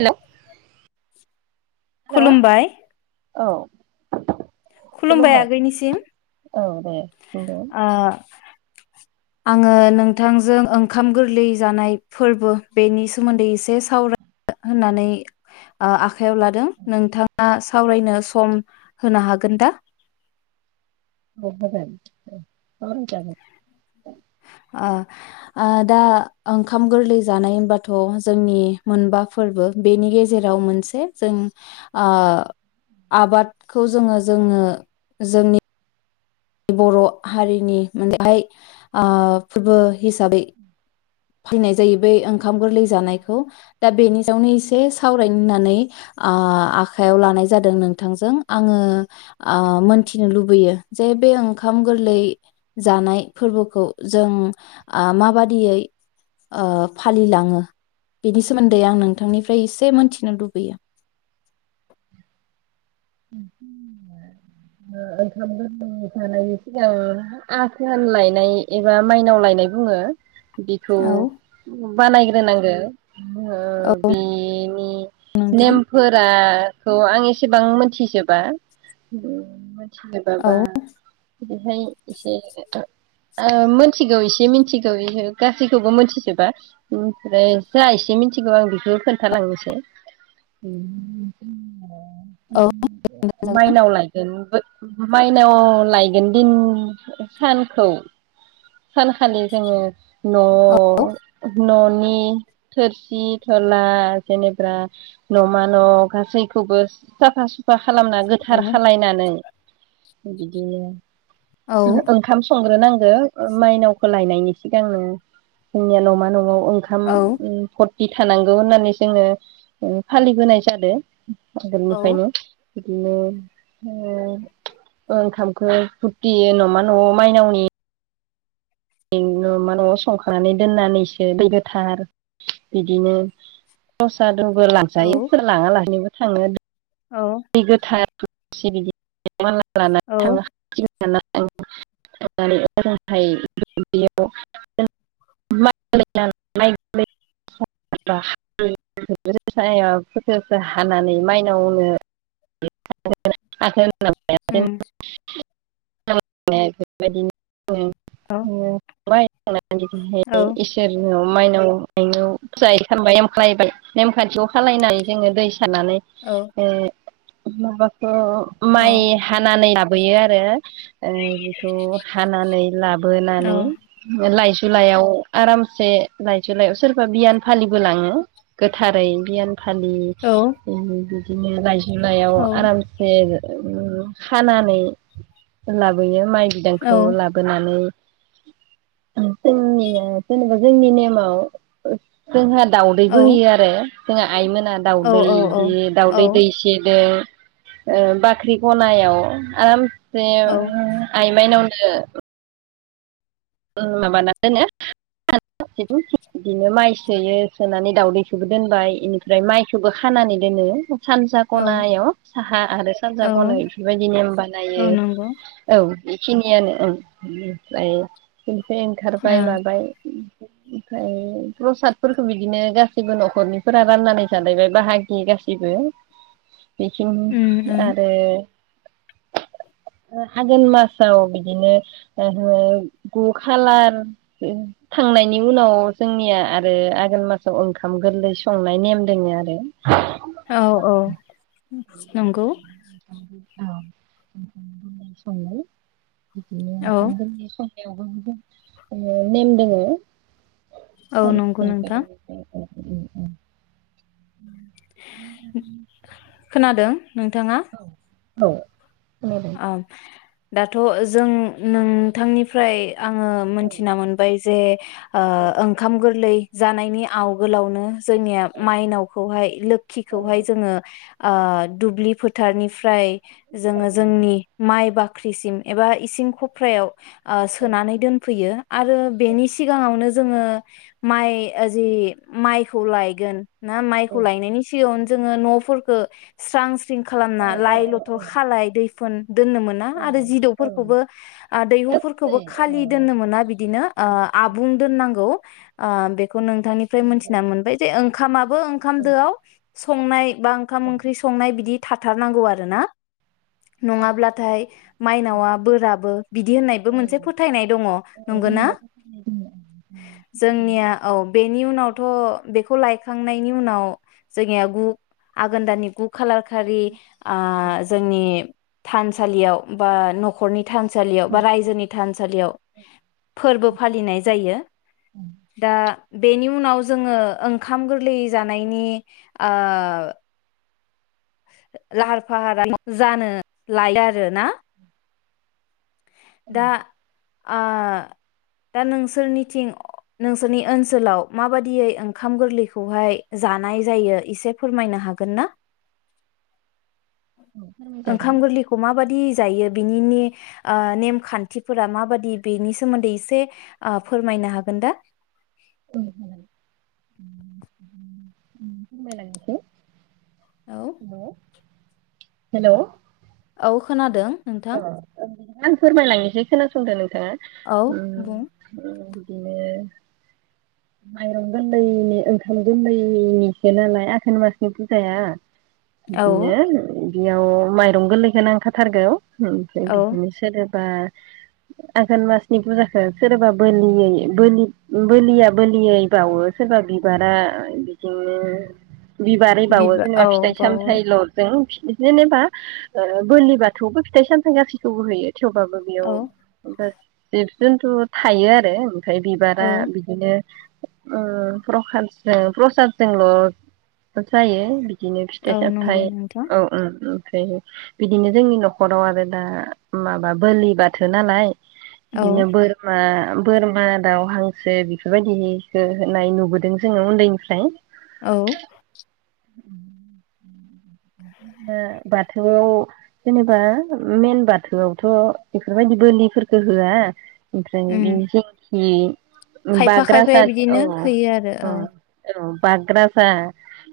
हेल' hello खुलुमबाय औ खुलुमबाय आगैनिसिम औ दे बुंदो ओ आङो नोंथांजों ओंखाम गोरलै जानाय फोर्बो बेनि सोमोन्दै एसे सावरायनो होननानै आखायाव लादों नोंथाङा सावरायनो सम होनो हागोन दा? [unintelligible] ओ ओ दा ओंखाम गोरलै जानाय होनबाथ' जोंनि मोनबा फोर्बो बेनि गेजेराव मोनसे जों ओ आबादखौ जोङो जोङो जोंनि बर' हारिनि मोनबा आ फोरबो हिसाबै फैनाय जाहैबाय ओं ओंखाम गोरलै जानायखौ दा बेनि सायावनो एसे सावरायनोहोन्नानै आ आखाइायाव लानाय जादों नोंथांजों आङो आ मोनथिनो लुबैयो जे बे ओंखाम गोरलै जानाय फोर्बोखौ जों आ माबादियै ओ फालिलाङो बेनि सोमोन्दै आं नोंथांनिफ्राय एसे मोनथिनो लुबैयो ओ ओंखाम गोरलै जानायनि सिगां आथोन लायनाय एबा माइनाव लायनाय बुङो बिखौ औ बानायग्रा [unintelligible] ओ औ बेनि नोंथां नेमफोरा खौ आं एसेबां मोन थिजोबा [unintelligible] औ सोरबाबा बिदिहाय एसे ओ मिथिगौ एसे मिथिगौ गासैखौबो मिथिजोबा ओमफ्राय जा एसे मिथिगौ आं बेखौ खोन्थालांनोसै औ माइनावलाय माइनाव लायगोन दिन सानखौ सानखालि जोङो औ औ न' न'नि थोरसि थला जेनेबा न'मा न' गासैखौबो साफा सुफा खालामना गोथार औ खालायनानै बिदिनो औ ओ ओंखाम सं नांगो माइनावखौ लानायनि सिगांनो जोंनिया न'मा न'आव ओंखाम ओ औ फ बि थानांगौ होननानै जोङो फालिबोनाय जादों ओंखायनो बिदिनो ओ ओंखामखौ फुरथियो नमा न'आव माइनावनि नमा न'आव संखांनानै दोननानैसो दै गोथार बिदिनो प्रसाद रोंबोला औ जायो लाङा लाहैनोबो थाङो औ दै गोथार सि बिदि मालला लानानै औ थाङा [unintelligible] [unintelligible] [unintelligible] हानानै माइनावनो [unintelligible] होम [unintelligible] बेबायदिनो औ [unintelligible] हाय औ इसोरनाव माइनाव मायनाव फुजा खालामानबाय एमखायबाय नेमखान्थिखौ खालायनानै जोङो दै सारनानै औ ओ माबाखौ माइ औ हानानै लाबोयो आरो ओ बेखौ औ जुलाइयाव आरामसे लाइ जुलाइयाव सोरबा बियान फालिबोलाङो गोथारै बियान खालि औ [unintelligible] [unintelligible] जुलायाव औ आरामसे ओ खानानै लाबोयो माइ औ बिदांखौ लाबोनानै जोंनिया जेनेबा जोंनि नेमाव जोंहा औ दाउदैबो होयो आरो जोंङा आइमोना औ दाउदै औ बि औ दाउदै दैसे ओ ओ बाख्रि गनायाव आराम जेयो औ आइ माइनावनो ए उम माबाना दोनो [unintelligible] बिदिनो माइ सोयो सोनानै दावउदैखोबो दोनबाय एनिफ्राय माइखोबो खानानै दोनो सानजा औ खनायाव साहा आरो सानजा औ गनायाव एफोरबायदि नेम बानायो औ नंगौ ओ औ बेखिनियानो ओ ओनिफ्राय इनिफाय ओंखारबाय माबाय ओमफ्राय प्रसादफोरखौ बिदिनो गासैबो न'खरनिफोरा राननानै जालायबाय बाहागि गासैबो बेखिनि उम उम आरो आगोन मासाव बिदिनो ओहो गु खालार थांनायनि उनाव जोंनिया आरो आगोन मासाव ओंखाम गोरलै संनाय नेम दोङो आरो औ औ नंगौ औ [unintelligible] संनाय बिदिनो औ ओंखाम गोरलै संनायावबो ओ नेम दोङो औ [unintelligible] नंगौ नोंथां उम उम खोनादों नोंथाङा औ आफ दाथ' जों नोंथांनिफ्राय आङो मोनथिना मोनबाय जे। ओ ओंखाम गोरलै। जानायनि आवगोलावनो। जोंनिया माइनावखौहाय लोखिखौहाय जोङो ओ दुब्लिफो फोथारनिफ्राय। जोङो। जोंनि माइ बाख ख्रिसिम एबा इसिं खफ्रायाव। ओ सोनानै दोनफैयो आरो बेनि सिगाङावनो जो जोङो माइ जि माइखौ लायगोन। ना माइखौ लायनायनि सिगाङावनो। जोङो न'फोरखौ स्रांस। स्रिं खालामना लइ लथर खालाय दै फोन दोननो मोना आरो जिदौफोरखौबो दैहुफोरखौबो खालि अ दोननो मोना बिदिनो ओ आबुं दोननांगौ आ बे बेखौ नोंथांनिफ्राय मोनथिना मोनबाय जे ओंखामाबो ओंखाम दोआव संनाय एबा ओंखाम ओंख्रि संनाय बिदि थाथारनांगौ आरोना नङाब्लाथाय माइनावा बोराबो बिदि होननायबो मोनसे फोथायनाय दङ औ नंगौना जोंनिया फोथायनाय दङ फोथायो जोंनिया औ बेनि उनावथ बेखौ खौ लायखांनायनि उनाव जोंनि गु आघोन दानि गु खाालार खालि ओ जोंनि थानसालियाव बा नखरनि औ थानसालियाव बा रायजोनि थानसालियाव फोरबो फालिनाय जायो दा बेनि उनाव जोङो ओंखाम गोरलै जानायनि ओ लाहार फाहारा जानो लायो आरो ना औ दा ओ दा नोंसोरनिथिं नोंसोरनि ओनसोलाव माबादियै ओंखाम गोरलैखौहाय जानाय जायो एसे फोरमायनो हागोन ना औ फोरमायजागोन ओंखाम गोरलैखौ माबायदि जायो बिनिनि ओ नेमखान्थिफोरा माबादि बेनि सोमोन्दै एसे ओ फोरमायनो हागोन दा औ हागोन ‌ओ फोरमायलांनायसाइ औ हेलौ हेलौ औ खोनादों। नोंथां औ बिदिबा आं फोरमायलांनोसै। खोनासंदो नों थाङा औ उम बुं बिदिनो माइरं गोरलैनि ओंखाम गोरलैनिसो नालाय आघोन मासनि फुजाया। औ बिदिनो बेयाव माइरं गोरलैखौ नांखाथारगौ। [unintelligible] औ बा आघोन मासनि फुजाखो सोरबा बोलियै बोलि बोलिया बोलियै बावो सोरबा बिबारा बिदिनो बिबारैबावो बिबा जेनेबा औ फिथाइ बावो सामथायइल'जों जेनेबा ओ बोरलि बाथौबो फिथाइ सामथाइ गासिखौबो होयो। थेवबाबो बेयाव औ [unintelligible] जोंथ' थायो आरो फाय बिबारा औ बिदिनो ओ प्रखादजो प्रसादजोंल' जायो। बि दिनो फिथाइ औ सामथाइ नंगौ नोंथां औ ओ ओ ओमफ्रायो बिदिनो जोंनि न' खराव आरो दा माबा बोलि बाथो नालाय औ बिदिनो बोरमा बोरमा दाउ हांसो बेफोरबायदिनिखो होनाय नुबोदों जोङो उन्दैनिफ्राय। औ ओ दाथ' जेनेबा मेन बाथौयावबोथ' बेफोरबायदि बोलिफोरखो होआ। ओमफ्राय उम बेयाव [unintelligible] [unintelligible] खायफा खायफाया बिदिनो होयो आरो औ बाग राजा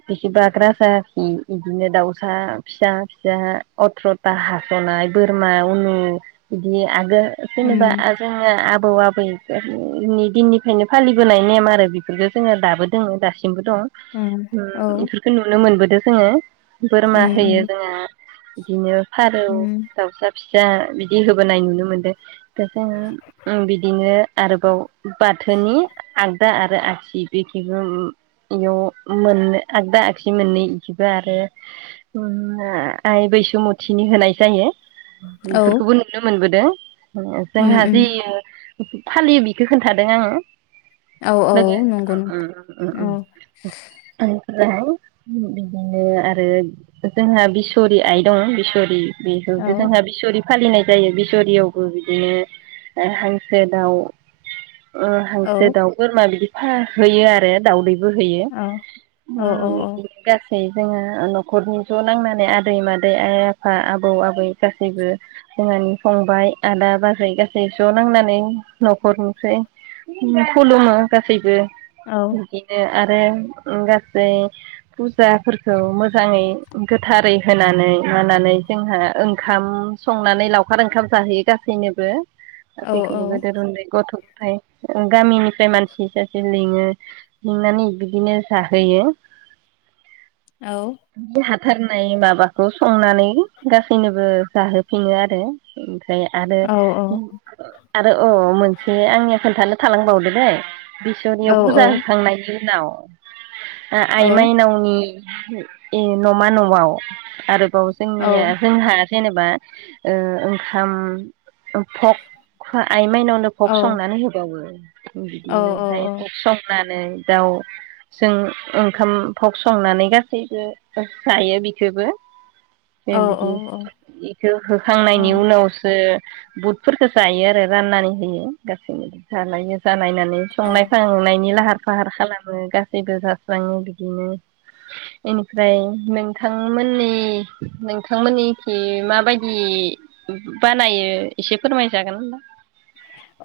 बिखि बाग राजा खि इदिनो दाउ सा फिसा फिसा अथ्र'टा हास'नाय बोरमा उनु बिदि आगोल उम जेनेबा आ जाङा आ बौ आबैफोरनि इनि दिननिफ्रायनो फालिबोनाय नेम आरो बेफोरफोरखो जोङो दाबो दोङो दासि सिमबो दं उम औ उम इफोरखो नुनो मोनबो दों जोङो। बोरमा उम होयो जोङो। बिदिनो फारौ उम दाउसा फिसा बिदि होबोनाय नुनो मोनदों दा जोङो ओं बिदिनो आरोबाव बाथोनि आगदा आरो आगसि बेखिखोगोम बेयाव मोन आगदा आगसि मोननै खिबो आरो उम आइ बैसोमुथिनि होनाय जायो। औ बेफोरखोबो नुनो मोनबोदों। ओ उम उम जोंहाजियो फालियो बेखो खोन्थादों आङो औ औ लोगो नंगौ उम नोंथां उम औ उम उम उम जोहाय बिदिनो आर रो जोंहा बिसरि आइ दङ बिसरि बेखौ औ दो जोंहा बिसरि फालिनाय जायो बिसहरियावबो बिदिनो हांसो दाउ ओ औ हांसो दाउ बोरमा बिदि हा होयो आरो दाउदै बोहोयो औ औ औ ओम गास [unintelligible] ओ न'खरनि ज' नांनानै आदै-मादै आइ-आफा आबौ-आबै गासैबो जोंहानि फंबाय आदा-बाजै गासै ज' नांनानै न'खरनिफ्राय खुलुमो गासैबो। [unintelligible] औ ए ओम गासै फुजाफोरखौ मोज जाङै गोथारै होनानै मानानै जोंहा ओंखाम संनानै लावखार ओंखाम जाहैयो गासैनोबो औ गेदेर उन्दै गथ' फाय गामिनिफ्राय मानसि सासे लिङो लिंनानै बिदिनो जाहोयो औ हाथारनाय माबाखौ संनानै गासैनोबो जाहोफिनो आरो ओम ए औ आरो आरो अ मोनसे आंनि खोन्थानो थालांबावदो दैै बिसरनियाव औ बुजा होखांनायनि उनाव [unintelligible] ओ आइ माइनावनि [unintelligible] ए न'मा न'आव आरोबाव जोंनिया जोंहा जेनेबा ओ ओंखाम ओम फक आ आइ माइनावनो फक संनानै होबावो बिदिनोहाय फख संनान दाउ जों ओंखाम फग संनानै गासै। जायो बिखोबो। बे औ बिदि बेखौ औ होखांनायनि उनावसो। बुदफोरखौ जायो आरो राननानै होयो गासैनो जालायो जालायनानै औ संनाय खांनायनि लाहार फाहार खालामो गासैबो जास्राङो बिदिनो। बेनिफ्राय नोंथांमोननि नोंथांमोननिखै माबायदि बानायो एसे फोरमायजागोन।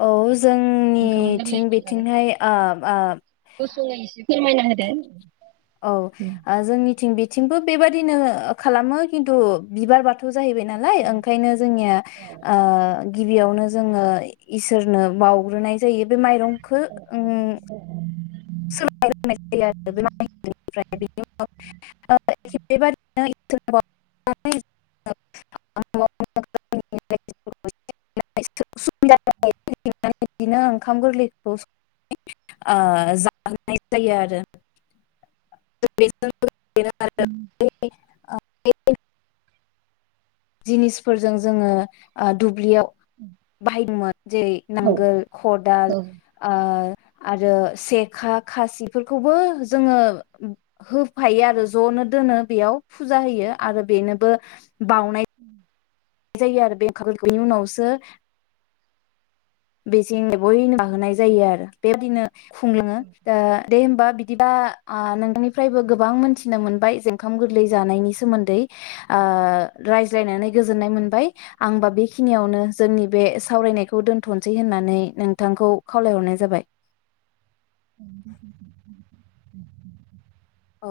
औ जोंनि थिं बिथिंहाय ओ ओ एसे फोरमायना होेदो औ ओ जोंनि थिं बिथिंबो बेबायदिनो खालामो खिन्थु बिबार बाथौ जाहैबाय नालाय ओंखायनो जोंनिया ओ गिबियावनो जोङो इसोरनो बावग्रोनाय जायो बे माइरं खो ओं [inaudible] बिदिनो ओंखाम गोरलैखौ जा नाय जायो आरो। [inaudible] [inaudible] जिनिसफोरजों जोङो ओ दुब्लियाव बाहायदोंमोन जेरै नांगोल खदाल ओ आरो सेखा खासिफोरखौबो जोङो होफायो आरो जनो दोनो बेयाव फुजा होयो आरो बेनोबो बाउनाय [inaudible] जायो आरो बे [inaudible] बेनि उनावसो बे जेंनो बयनो माहोनाय जायो आरो बेबायदिनो खुंलोङो दा दे होमबा बिदिबा आ नोंथांनिफ्रायबो गोबां मोनथिनो मोनबाय जे जोंखाम गोरलै जानायनि सोमोन्दै। ओ रायज्लायनानै गोजोननाय मोनबाय आंबा बेखिनियावनो जोंनि बे सावरायनायखौ दोन थनसै होननानै नोंथांखौ खावलायहरनाय जाबाय। [inaudible] औ।